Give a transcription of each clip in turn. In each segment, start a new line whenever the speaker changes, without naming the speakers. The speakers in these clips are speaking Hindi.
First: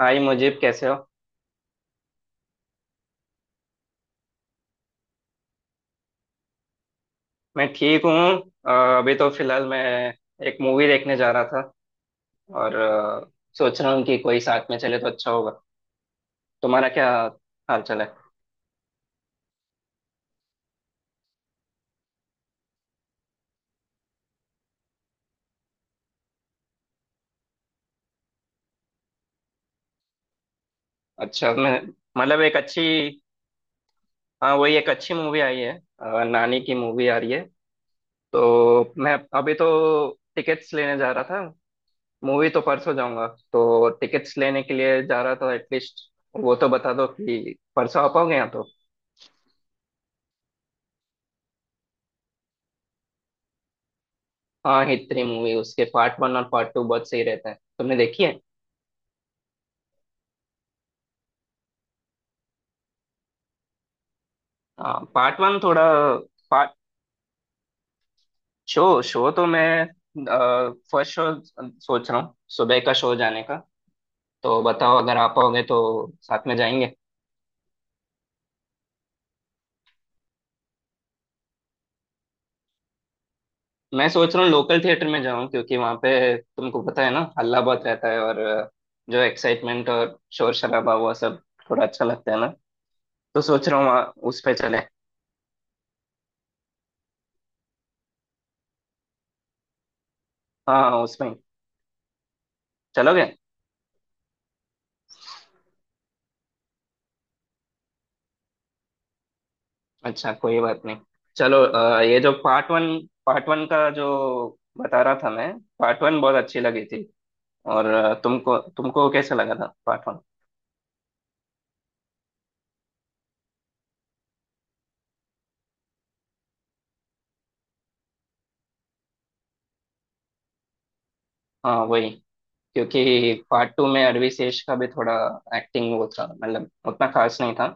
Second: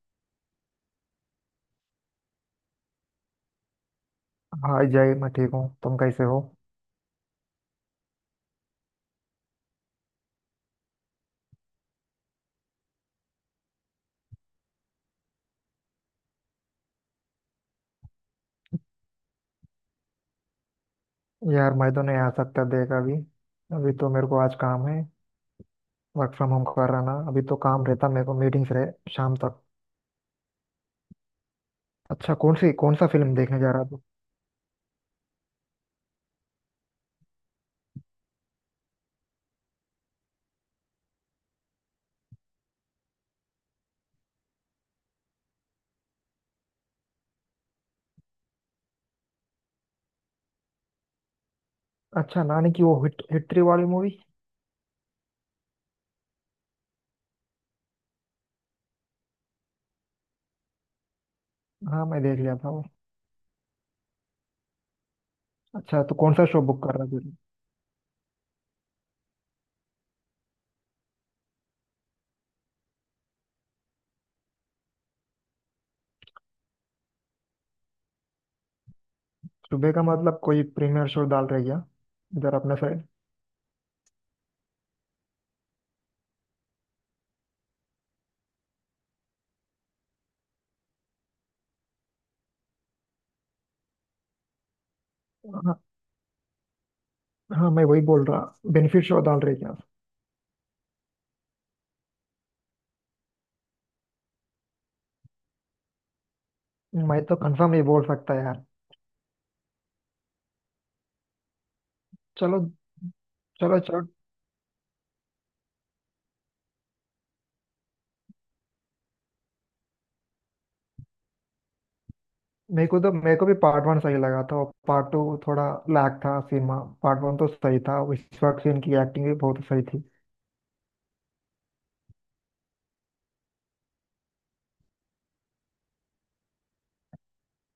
हाय मुजीब कैसे हो?
हाय जय, मैं ठीक हूँ। तुम कैसे हो?
मैं ठीक हूँ। अ, अभी तो फिलहाल मैं एक मूवी देखने जा रहा था, और सोच रहा हूँ कि कोई साथ में चले तो अच्छा होगा। तुम्हारा क्या हाल चाल है?
यार, मैं तो नहीं आ सकता देख अभी। अभी तो मेरे को आज काम है। वर्क फ्रॉम होम कर रहा ना, अभी तो काम रहता मेरे को, मीटिंग्स रहे शाम तक।
अच्छा, मैं
अच्छा,
मतलब
कौन
एक
सी
अच्छी,
कौन सा फिल्म देखने जा रहा तू?
हाँ वही एक अच्छी मूवी आई है। नानी की मूवी आ रही है, तो मैं अभी तो टिकट्स लेने जा रहा था। मूवी तो परसों जाऊंगा, तो टिकट्स लेने के लिए जा रहा था एटलीस्ट। वो तो बता दो कि परसों आ पाओगे यहाँ तो।
अच्छा, नानी की वो हिट हिटरी वाली मूवी?
हाँ, हिटरी मूवी, उसके पार्ट वन और पार्ट टू बहुत सही रहते हैं, तुमने देखी है?
हाँ, मैं देख लिया था वो।
हाँ पार्ट वन थोड़ा।
अच्छा, तो कौन सा शो
पार्ट,
बुक कर रहा है तुझे?
शो शो तो मैं फर्स्ट शो सोच रहा हूँ, सुबह का शो जाने का। तो बताओ अगर आप आओगे तो साथ में जाएंगे।
सुबह का मतलब कोई प्रीमियर शो डाल रही क्या इधर अपने साइड?
मैं सोच रहा हूँ लोकल थिएटर में जाऊँ, क्योंकि वहाँ पे तुमको पता है ना, हल्ला बहुत रहता है, और जो एक्साइटमेंट और शोर शराबा हुआ सब थोड़ा अच्छा लगता है ना। तो सोच रहा हूँ वहाँ उस पे चले।
हाँ, हाँ, मैं वही बोल रहा। बेनिफिट शो डाल रही क्या?
हाँ उसमें चलोगे?
मैं तो कंफर्म ये बोल सकता है यार।
अच्छा कोई बात नहीं। चलो ये जो
चलो,
पार्ट वन, पार्ट वन
चलो,
का जो
चलो।
बता रहा था मैं, पार्ट वन बहुत अच्छी लगी थी। और तुमको तुमको कैसा लगा था पार्ट वन?
मेरे को भी पार्ट वन सही लगा था, और पार्ट टू थोड़ा लैग था सीन में। पार्ट वन तो सही था, विश्वास सेन की एक्टिंग भी बहुत सही थी।
हाँ वही, क्योंकि पार्ट टू में अरवी शेष का भी थोड़ा एक्टिंग वो था, मतलब उतना खास नहीं था।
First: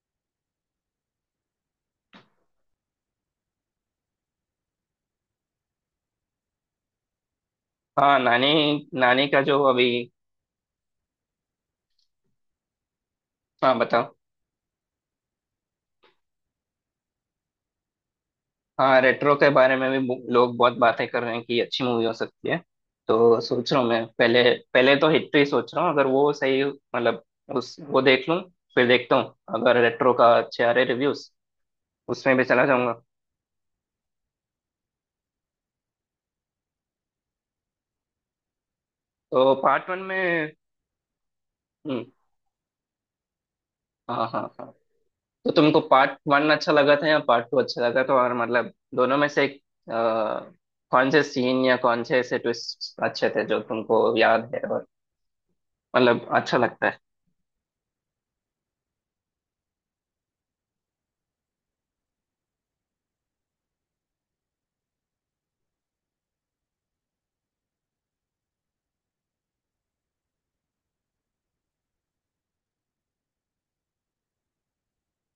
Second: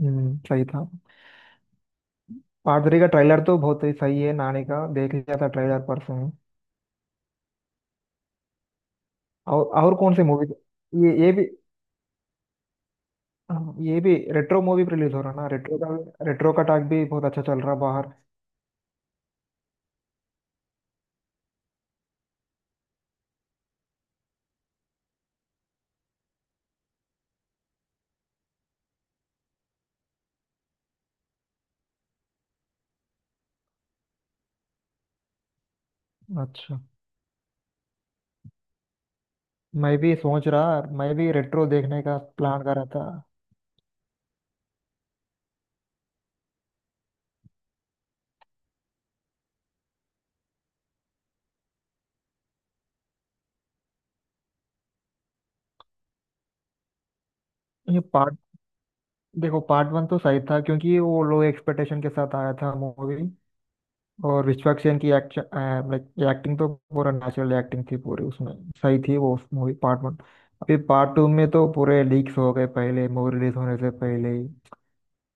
सही था। पार्ट थ्री का ट्रेलर तो बहुत ही सही है नानी का, देख लिया था ट्रेलर परसों ही।
हाँ नानी, नानी का जो
और
अभी।
और कौन सी मूवी? ये भी।
हाँ
हाँ, ये
बताओ।
भी रेट्रो मूवी रिलीज हो रहा ना, रेट्रो का टॉक भी बहुत अच्छा चल रहा बाहर।
हाँ, रेट्रो के बारे में भी लोग बहुत बातें कर रहे हैं कि अच्छी मूवी हो सकती है। तो सोच रहा हूँ मैं पहले, पहले तो हिट ही सोच रहा हूँ, अगर वो सही मतलब उस वो देख लूँ, फिर देखता हूँ। अगर रेट्रो का अच्छे आ रहे रिव्यूज उसमें भी चला जाऊंगा।
अच्छा,
तो पार्ट वन में,
मैं भी रेट्रो देखने
हम्म,
का प्लान कर रहा था।
हाँ हाँ हाँ, तो तुमको पार्ट वन अच्छा लगा था या पार्ट टू अच्छा लगा था? और मतलब दोनों में से एक, अ, कौन से सीन या कौन से ऐसे ट्विस्ट अच्छे थे जो तुमको याद है और मतलब अच्छा लगता है?
ये पार्ट देखो, पार्ट वन तो सही था क्योंकि वो लो एक्सपेक्टेशन के साथ आया था मूवी। और विश्वक सेन की एक्टिंग तो पूरा नेचुरल एक्टिंग थी पूरी उसमें। सही थी वो मूवी पार्ट वन। अभी पार्ट टू में तो पूरे लीक्स हो गए पहले, मूवी रिलीज होने से पहले ही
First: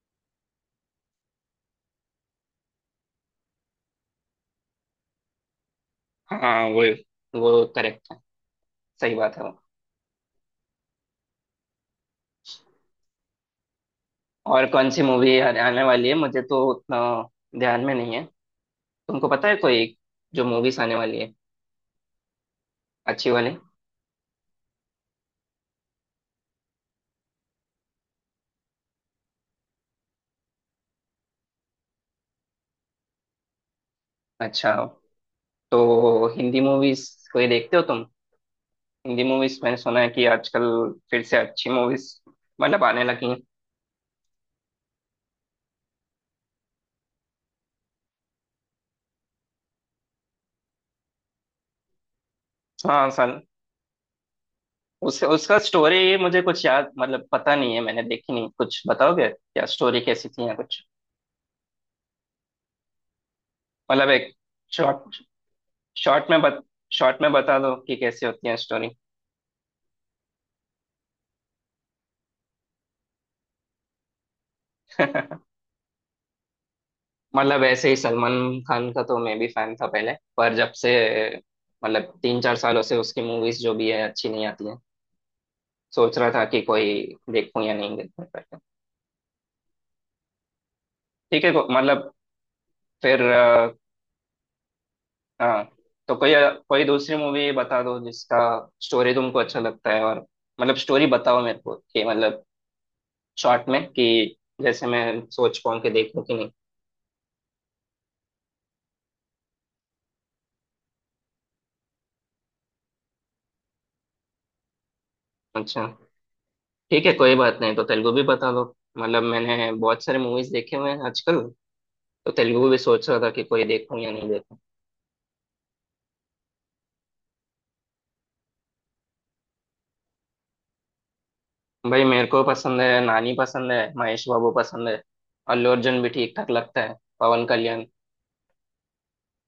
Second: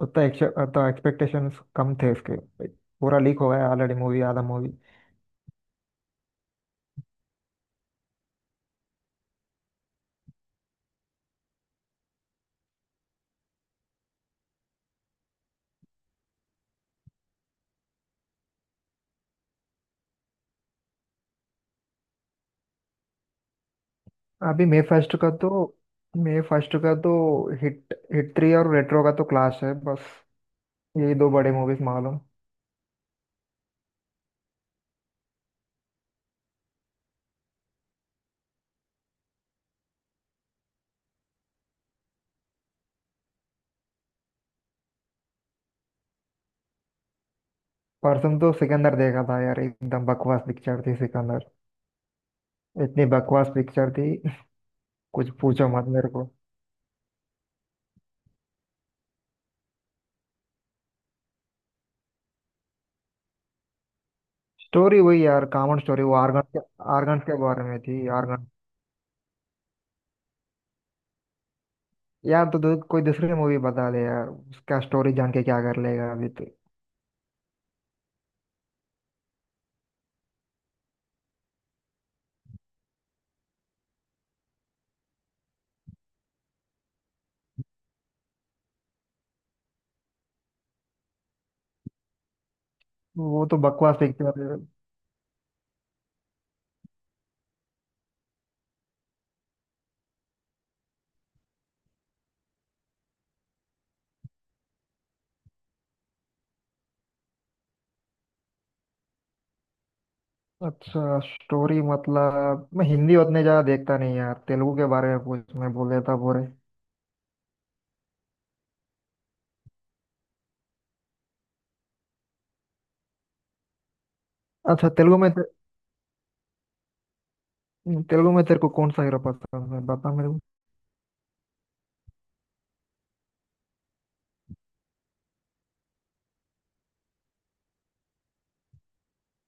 उतना उतना एक्सपेक्टेशंस कम थे उसके, पूरा लीक हो गया ऑलरेडी मूवी, आधा मूवी।
हाँ वो करेक्ट, सही बात है। और कौन सी मूवी आने वाली है, मुझे तो उतना ध्यान में नहीं है। तुमको पता है कोई जो मूवीज आने वाली है, अच्छी वाली?
अभी मे फर्स्ट का तो हिट हिट थ्री और रेट्रो का तो क्लाश है बस। यही दो बड़े मूवीज मालूम।
अच्छा तो हिंदी मूवीज कोई देखते हो तुम? हिंदी मूवीज मैंने सुना है कि आजकल फिर से अच्छी मूवीज मतलब आने लगी हैं।
परसों तो सिकंदर देखा था यार, एकदम बकवास पिक्चर थी सिकंदर। इतनी
हाँ सन,
बकवास पिक्चर थी।
उस
कुछ
उसका
पूछो मत मेरे।
स्टोरी मुझे कुछ याद, मतलब पता नहीं है, मैंने देखी नहीं, कुछ बताओगे क्या स्टोरी कैसी थी या कुछ मतलब एक,
स्टोरी
शॉर्ट,
वही यार, कॉमन स्टोरी, वो
शॉर्ट में
आर्गन के
बत
आर्गन
शॉर्ट में
के
बता
बारे
दो
में
कि
थी
कैसी
आर्गन।
होती है स्टोरी।
यार, कोई दूसरी मूवी बता दे यार, उसका स्टोरी जान के क्या कर लेगा अभी तो।
मतलब ऐसे ही सलमान खान का तो मैं भी फैन था पहले, पर जब से, मतलब 3 4 सालों से उसकी मूवीज जो भी है अच्छी नहीं आती है, सोच रहा था कि कोई देखूं या नहीं देखूं करके। ठीक है, मतलब, फिर
वो तो बकवास पिक्चर है।
हाँ तो कोई, कोई दूसरी मूवी बता दो जिसका स्टोरी तुमको अच्छा लगता है, और मतलब स्टोरी बताओ मेरे को कि मतलब शॉर्ट में, कि जैसे मैं सोच पाऊँ कि देखूं कि नहीं।
अच्छा, स्टोरी मतलब मैं हिंदी उतने ज्यादा देखता नहीं यार, तेलुगु के बारे में पूछ मैं
अच्छा
बोल देता पूरे।
ठीक है, कोई बात नहीं, तो तेलुगु भी बता दो। मतलब मैंने बहुत सारे मूवीज देखे हुए हैं आजकल, तो तेलुगु भी सोच रहा था कि कोई देखूं या नहीं देखूं।
अच्छा, तेलुगु में तेलुगु में तेरे को कौन सा हीरो पसंद है बता मेरे को?
भाई मेरे को पसंद है नानी, पसंद है महेश बाबू, पसंद है अल्लू अर्जुन भी, ठीक ठाक लगता है पवन कल्याण,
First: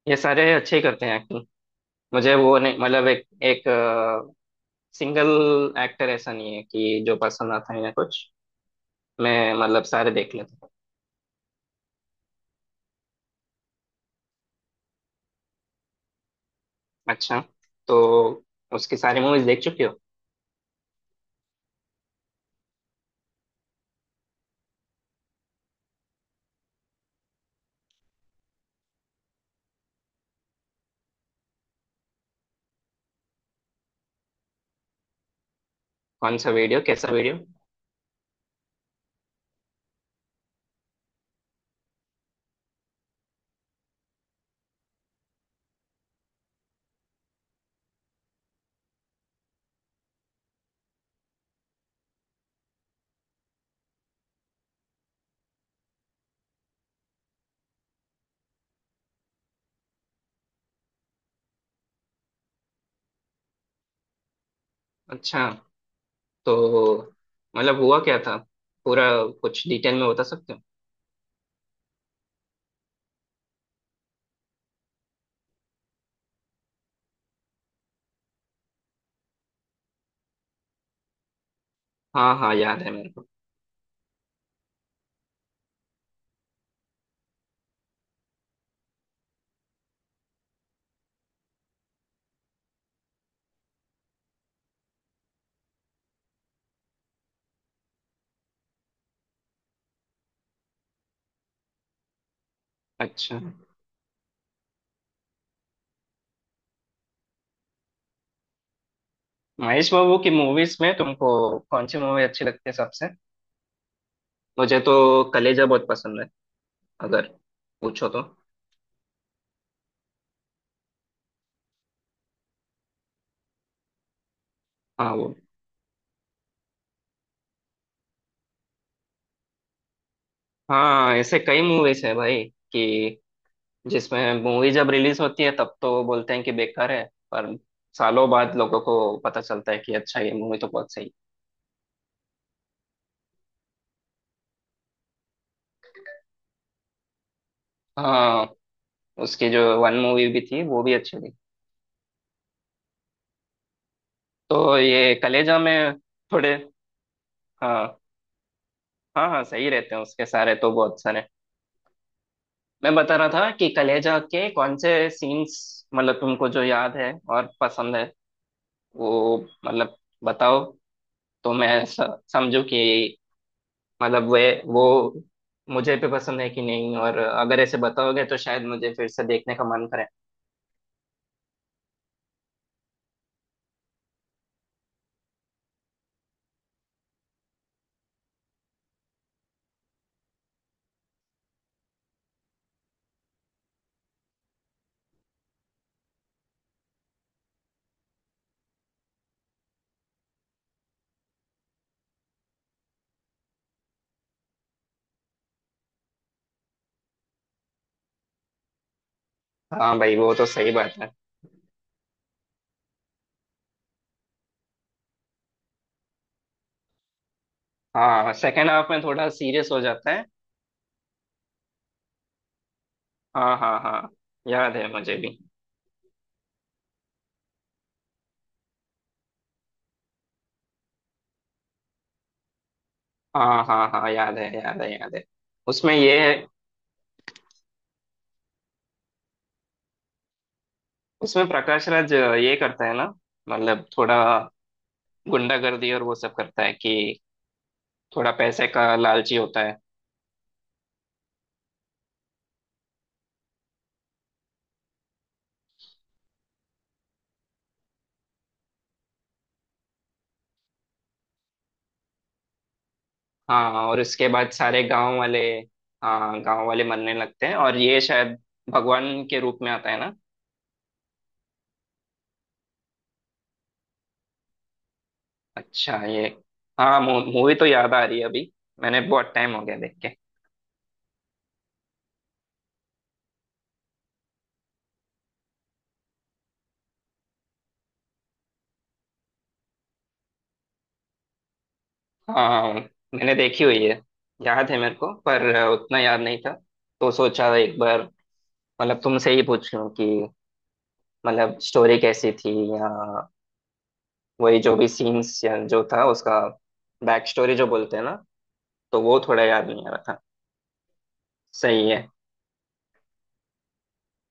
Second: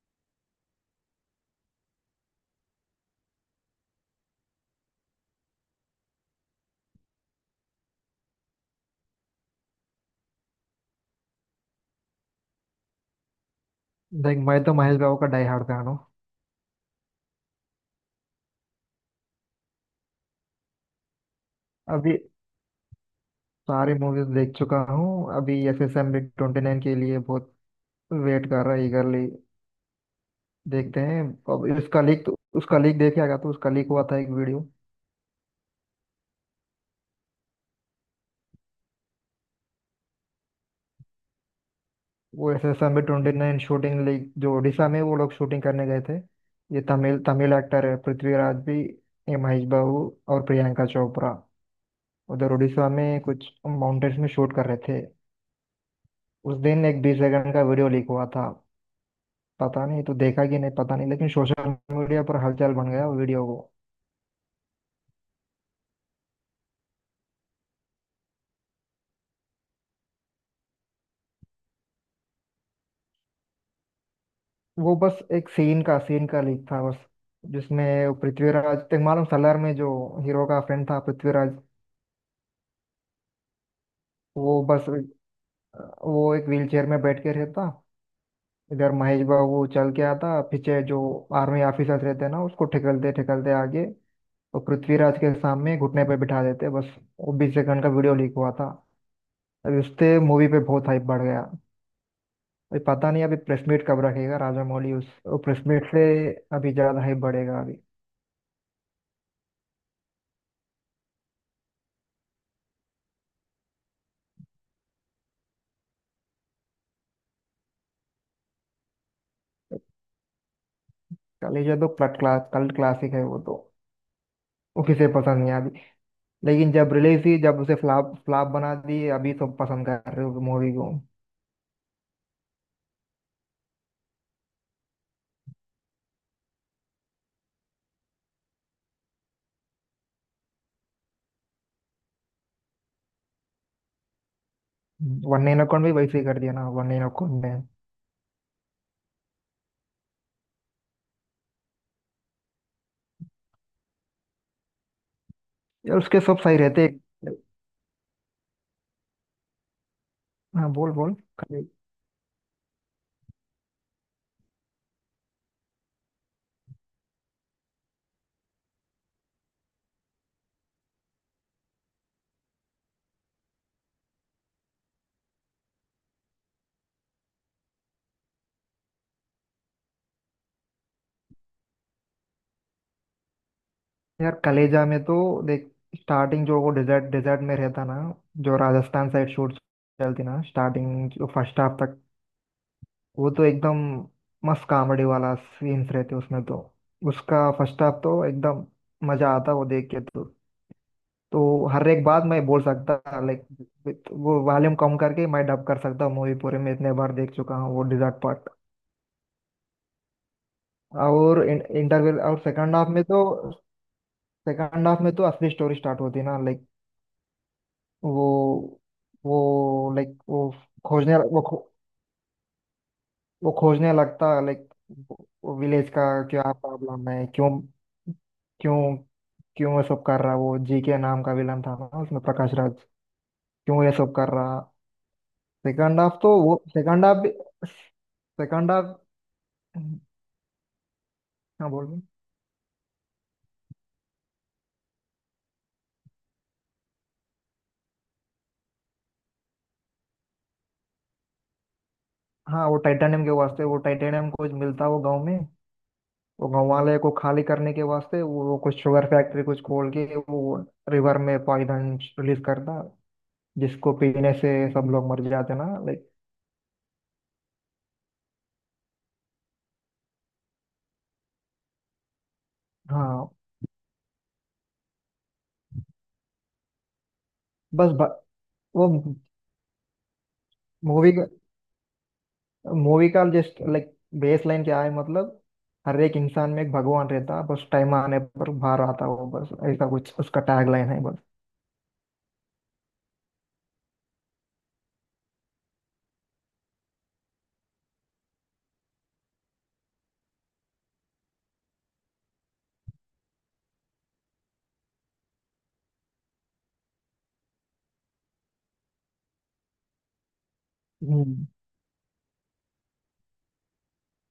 ये सारे अच्छे ही करते हैं एक्टिंग। मुझे वो नहीं मतलब एक एक सिंगल एक्टर ऐसा नहीं है कि जो पसंद आता है या कुछ, मैं मतलब सारे देख लेता हूँ।
देख, मैं तो महेश बाबू का डाई हार्ड फैन हूँ।
अच्छा, तो उसकी सारी मूवीज देख चुके हो?
अभी सारी मूवीज देख चुका हूँ, अभी एस एस एम 29 के लिए बहुत वेट कर रहा है eagerly। देखते हैं। अब उसका लीक तो, उसका लीक देखे आएगा तो, उसका लीक हुआ था एक वीडियो।
कौन सा वीडियो, कैसा वीडियो?
वो एस एस में 29 शूटिंग लीग जो उड़ीसा में, वो लोग शूटिंग करने गए थे। ये तमिल तमिल एक्टर है पृथ्वीराज भी, ये महेश बाबू और प्रियंका चोपड़ा, उधर उड़ीसा में कुछ माउंटेन्स में शूट कर रहे थे। उस दिन एक 20 सेकंड का वीडियो लीक हुआ था। पता नहीं तो देखा कि नहीं, पता नहीं, लेकिन सोशल मीडिया पर हलचल बन गया वीडियो को।
अच्छा, तो मतलब हुआ क्या था पूरा, कुछ डिटेल में बता सकते हो?
वो बस एक सीन का लीक था बस, जिसमें पृथ्वीराज, तक मालूम सलार में जो हीरो का फ्रेंड था पृथ्वीराज,
हाँ हाँ, याद है मेरे को।
वो बस वो एक व्हीलचेयर में बैठ के रहता, इधर महेश बाबू चल के आता, पीछे जो आर्मी ऑफिसर्स रहते हैं ना, उसको ठेकलते ठेकलते आगे और पृथ्वीराज के सामने घुटने पे बिठा देते बस। वो 20 सेकंड का वीडियो लीक हुआ था। अभी उससे मूवी पे बहुत हाइप बढ़ गया। अभी पता नहीं अभी
अच्छा
प्रेस मीट कब रखेगा राजा मौली, उस प्रेस मीट से अभी ज्यादा हाइप बढ़ेगा अभी।
महेश बाबू की मूवीज में तुमको कौन सी मूवी अच्छी लगती है सबसे? मुझे तो कलेजा बहुत पसंद है, अगर पूछो तो।
चलिए, ये तो क्लट क्लास कल्ट क्लासिक है वो तो, वो किसे
हाँ वो।
पसंद नहीं आती? लेकिन जब रिलीज हुई जब उसे फ्लॉप फ्लॉप बना दी, अभी सब पसंद कर रहे हो मूवी को।
हाँ ऐसे कई मूवीज है भाई कि जिसमें मूवी जब रिलीज होती है तब तो बोलते हैं कि बेकार है, पर सालों बाद लोगों को पता चलता है कि अच्छा ये मूवी तो बहुत सही।
वन नाइन अकाउंट भी वैसे ही कर दिया ना, वन नाइन अकाउंट ने।
हाँ उसकी जो वन मूवी भी थी वो भी अच्छी थी। तो ये कलेजा में
यार उसके सब
थोड़े,
सही रहते।
हाँ हाँ हाँ सही रहते हैं उसके सारे तो
हाँ, बोल
बहुत
बोल
सारे।
कले-
मैं बता रहा था कि कलेजा के कौन से सीन्स मतलब तुमको जो याद है और पसंद है वो मतलब बताओ, तो मैं समझूं कि मतलब वे वो मुझे पे पसंद है कि नहीं, और अगर ऐसे बताओगे तो शायद मुझे फिर से देखने का मन करे।
यार कलेजा में तो देख, स्टार्टिंग जो वो डेजर्ट डेजर्ट में रहता ना, जो राजस्थान साइड शूट चलती ना, स्टार्टिंग जो फर्स्ट हाफ तक, वो तो एकदम मस्त कॉमेडी वाला सीन्स रहते उसमें तो। उसका फर्स्ट हाफ तो एकदम मजा आता वो देख के तो। तो हर एक बात मैं बोल सकता लाइक, वो वॉल्यूम कम करके मैं डब कर सकता हूँ मूवी पूरे में, इतने बार देख चुका हूँ वो डिजर्ट पार्ट।
हाँ भाई वो तो सही बात है।
और इंटरवल और सेकंड हाफ में तो असली स्टोरी स्टार्ट होती है ना लाइक। वो
हाँ सेकेंड हाफ में थोड़ा सीरियस हो
वो
जाता
लाइक
है।
वो खोजने वो खो, वो
हाँ हाँ
खोजने
हाँ,
लगता है,
याद है मुझे भी।
वो विलेज का क्या प्रॉब्लम है, क्यों, क्यों, क्यों ये सब कर रहा, वो जी के नाम का विलन था ना उसमें प्रकाश राज,
हाँ
क्यों
हाँ
ये
हाँ,
सब कर
याद है,
रहा?
याद है, याद है। उसमें
सेकंड
ये
हाफ तो
है,
वो सेकंड हाफ सेकंड हाफ।
उसमें
हाँ, बोल
प्रकाश
रहे।
राज ये करता है ना, मतलब थोड़ा गुंडागर्दी और वो सब करता है कि थोड़ा पैसे का लालची होता है।
हाँ, वो टाइटेनियम के वास्ते, वो टाइटेनियम कुछ मिलता वो गांव में, वो गांव वाले को खाली करने के वास्ते वो कुछ शुगर फैक्ट्री कुछ खोल के, वो रिवर में पॉइजन रिलीज करता,
हाँ,
जिसको
और इसके
पीने
बाद
से
सारे
सब लोग
गांव
मर
वाले,
जाते ना लाइक।
हाँ गांव वाले मरने लगते हैं और ये शायद भगवान के रूप में आता है ना।
हाँ,
अच्छा ये, हाँ मूवी तो
बस
याद आ
ब,
रही है अभी।
वो
मैंने बहुत टाइम हो गया देख के।
मूवी का मूवी का जस्ट लाइक बेस लाइन क्या है मतलब, हर एक इंसान में एक भगवान रहता बस, टाइम आने पर बाहर आता वो बस, ऐसा कुछ उसका टैग लाइन है बस।
हाँ मैंने देखी हुई है, याद है मेरे को, पर उतना याद नहीं था, तो सोचा एक बार मतलब तुमसे ही पूछ लूं कि मतलब स्टोरी कैसी थी, या वही जो भी सीन्स या जो था उसका बैक स्टोरी जो बोलते हैं ना, तो वो थोड़ा याद नहीं आ रहा था।
हम्म
सही है,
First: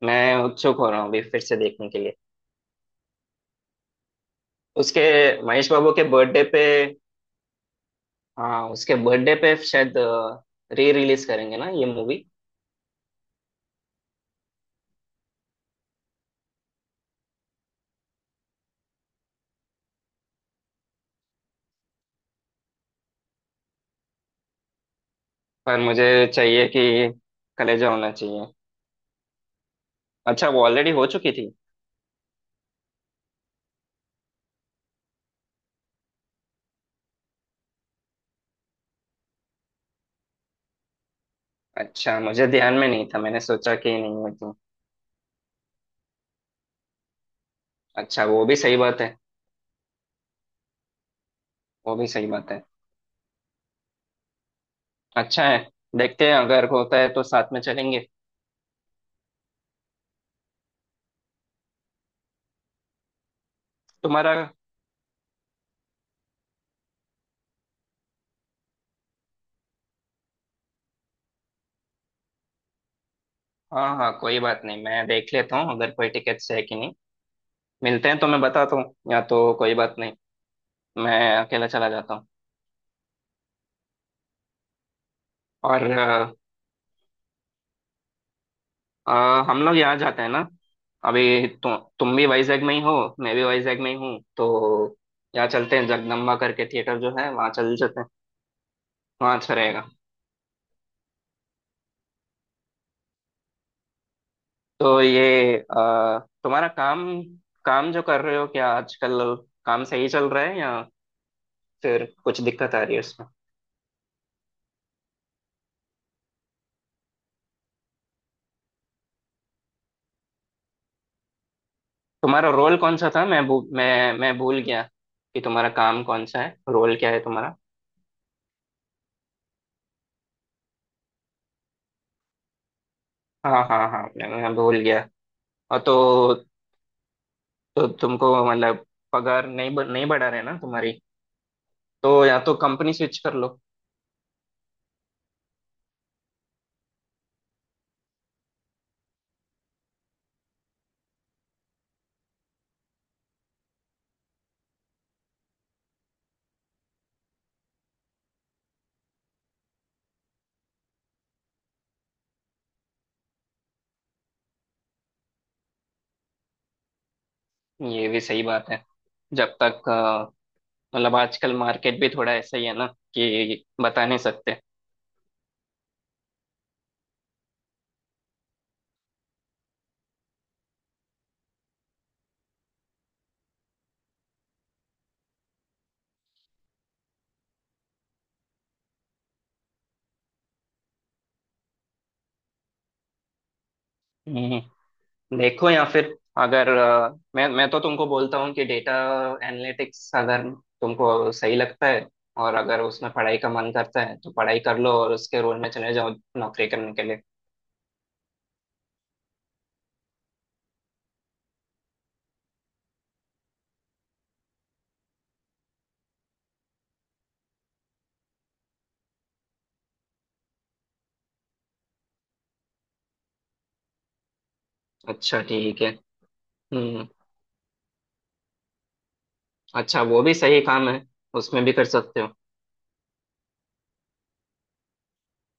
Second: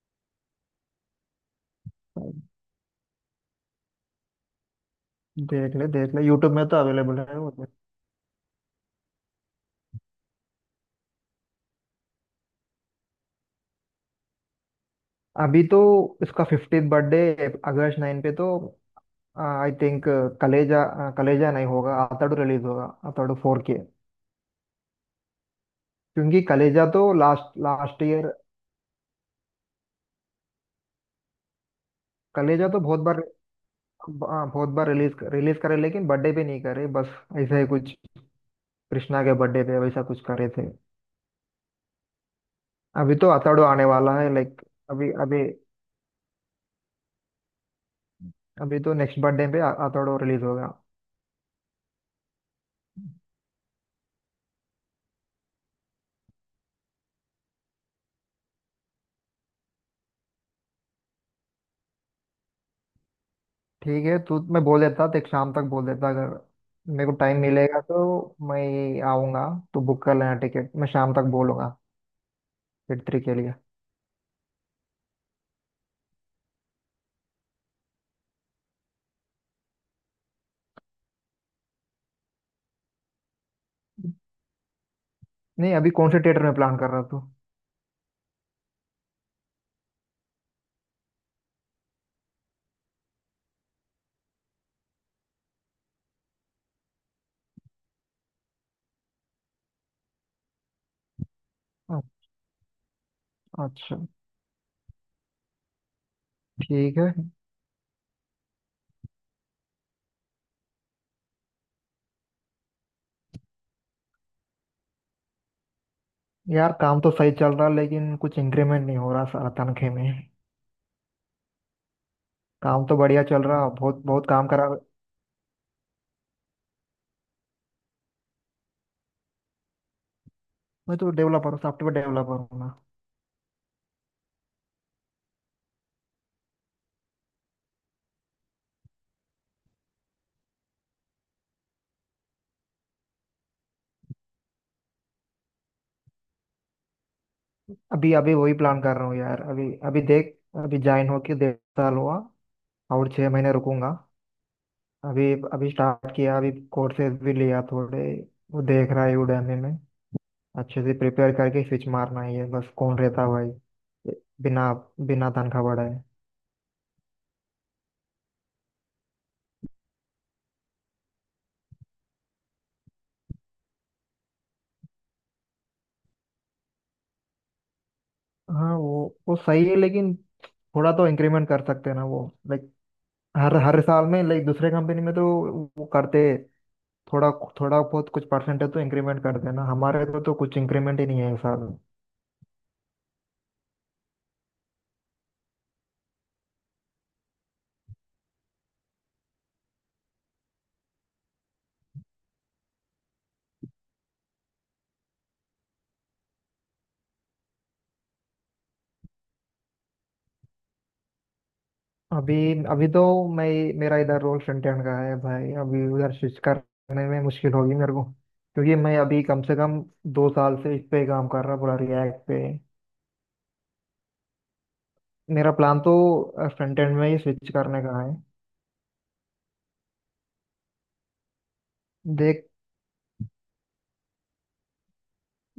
मैं उत्सुक हो रहा हूँ अभी फिर से देखने के लिए उसके। महेश
देख ले,
बाबू के
देख ले,
बर्थडे
यूट्यूब
पे
में तो अवेलेबल है वो तो।
हाँ, उसके बर्थडे पे शायद री रिलीज करेंगे ना ये मूवी।
अभी तो इसका 50th बर्थडे अगस्त 9 पे तो, आई थिंक कलेजा नहीं होगा, आतड़ू रिलीज होगा, आतड़ू 4 के,
पर मुझे
क्योंकि
चाहिए
कलेजा तो
कि
लास्ट
कलेजा
लास्ट
होना
ईयर,
चाहिए। अच्छा, वो ऑलरेडी हो चुकी थी।
कलेजा तो बहुत बार रिलीज रिलीज करे लेकिन बर्थडे पे नहीं करे बस, ऐसा ही कुछ कृष्णा के बर्थडे पे वैसा कुछ करे थे।
अच्छा मुझे ध्यान में नहीं
अभी
था,
तो
मैंने
आतड़ू
सोचा
आने
कि नहीं
वाला है
होती।
लाइक, अभी अभी।
अच्छा वो भी सही
अभी तो
बात है।
नेक्स्ट बर्थडे पे आतड़ू रिलीज होगा।
वो भी सही बात है, अच्छा है। देखते हैं अगर होता है तो साथ में चलेंगे।
ठीक है
तुम्हारा,
तू, मैं बोल देता देख शाम तक बोल देता, अगर मेरे को टाइम मिलेगा तो मैं आऊँगा, तो बुक कर लेना टिकट, मैं शाम तक बोलूँगा थिएटर 3 के लिए।
हाँ हाँ कोई बात नहीं, मैं देख लेता हूँ अगर कोई टिकट्स है कि नहीं मिलते हैं, तो मैं बताता हूँ, या तो कोई बात नहीं, मैं अकेला चला जाता हूँ।
नहीं,
और
अभी कौन से थिएटर में प्लान कर रहा तू?
अ, हम लोग यहाँ जाते हैं ना, अभी तुम भी वाइजैग में ही हो, मैं भी वाइजैग में ही हूँ, तो यहाँ चलते हैं जगदम्बा करके थिएटर जो है वहाँ, चल चलते हैं, वहाँ अच्छा रहेगा।
अ- अच्छा।
तो ये तुम्हारा
ठीक
काम,
है।
काम जो कर रहे हो क्या आजकल? काम सही चल रहा है या फिर कुछ दिक्कत आ रही है उसमें?
यार, काम तो सही चल रहा लेकिन कुछ इंक्रीमेंट नहीं हो रहा साला तनख्वाह में।
तुम्हारा रोल
काम
कौन
तो
सा
बढ़िया
था,
चल रहा, बहुत
मैं
बहुत
मैं
काम
भूल
करा।
गया कि तुम्हारा काम कौन सा है, रोल क्या है तुम्हारा?
मैं तो डेवलपर हूँ, सॉफ्टवेयर डेवलपर हूँ ना।
हाँ हाँ हाँ, मैं भूल गया। और तो तुमको मतलब पगार नहीं नहीं बढ़ा रहे ना तुम्हारी, तो या तो कंपनी स्विच कर लो।
अभी अभी वही प्लान कर रहा हूँ यार, अभी अभी देख, अभी ज्वाइन होके 1.5 साल हुआ, और 6 महीने रुकूंगा। अभी अभी स्टार्ट किया अभी, कोर्सेज भी लिया थोड़े, वो देख रहा है udemy में, अच्छे से प्रिपेयर करके स्विच मारना ही है बस, कौन रहता भाई ये बिना बिना तनख्वाह बढ़ाए।
ये भी सही बात है। जब तक मतलब आजकल मार्केट भी थोड़ा ऐसा ही है ना, कि बता नहीं सकते।
हाँ, वो सही है लेकिन थोड़ा तो इंक्रीमेंट कर सकते हैं ना वो, लाइक, हर हर साल में लाइक, दूसरे कंपनी में तो वो करते, थोड़ा थोड़ा बहुत कुछ परसेंटेज तो इंक्रीमेंट करते हैं ना, हमारे तो कुछ इंक्रीमेंट ही नहीं है इस साल।
हम्म, देखो या फिर, अगर मैं तो तुमको बोलता हूँ कि डेटा एनालिटिक्स, अगर तुमको सही लगता है और अगर उसमें पढ़ाई का मन करता है, तो पढ़ाई कर लो और उसके रोल में चले जाओ, नौकरी करने के लिए।
अभी, अभी तो मैं मेरा इधर रोल फ्रंट एंड का है भाई, अभी उधर स्विच करने में मुश्किल होगी मेरे को, क्योंकि मैं अभी कम से कम 2 साल से इस पे काम कर रहा पूरा रिएक्ट पे।
अच्छा
मेरा प्लान
ठीक है।
तो फ्रंट एंड
हम्म।
में ही स्विच करने का है।
अच्छा वो भी सही काम है, उसमें भी कर सकते हो।
देख,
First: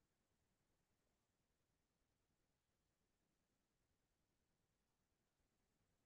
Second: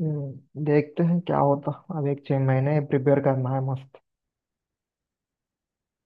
देखते हैं क्या होता। अब एक 6 महीने प्रिपेयर करना है मस्त।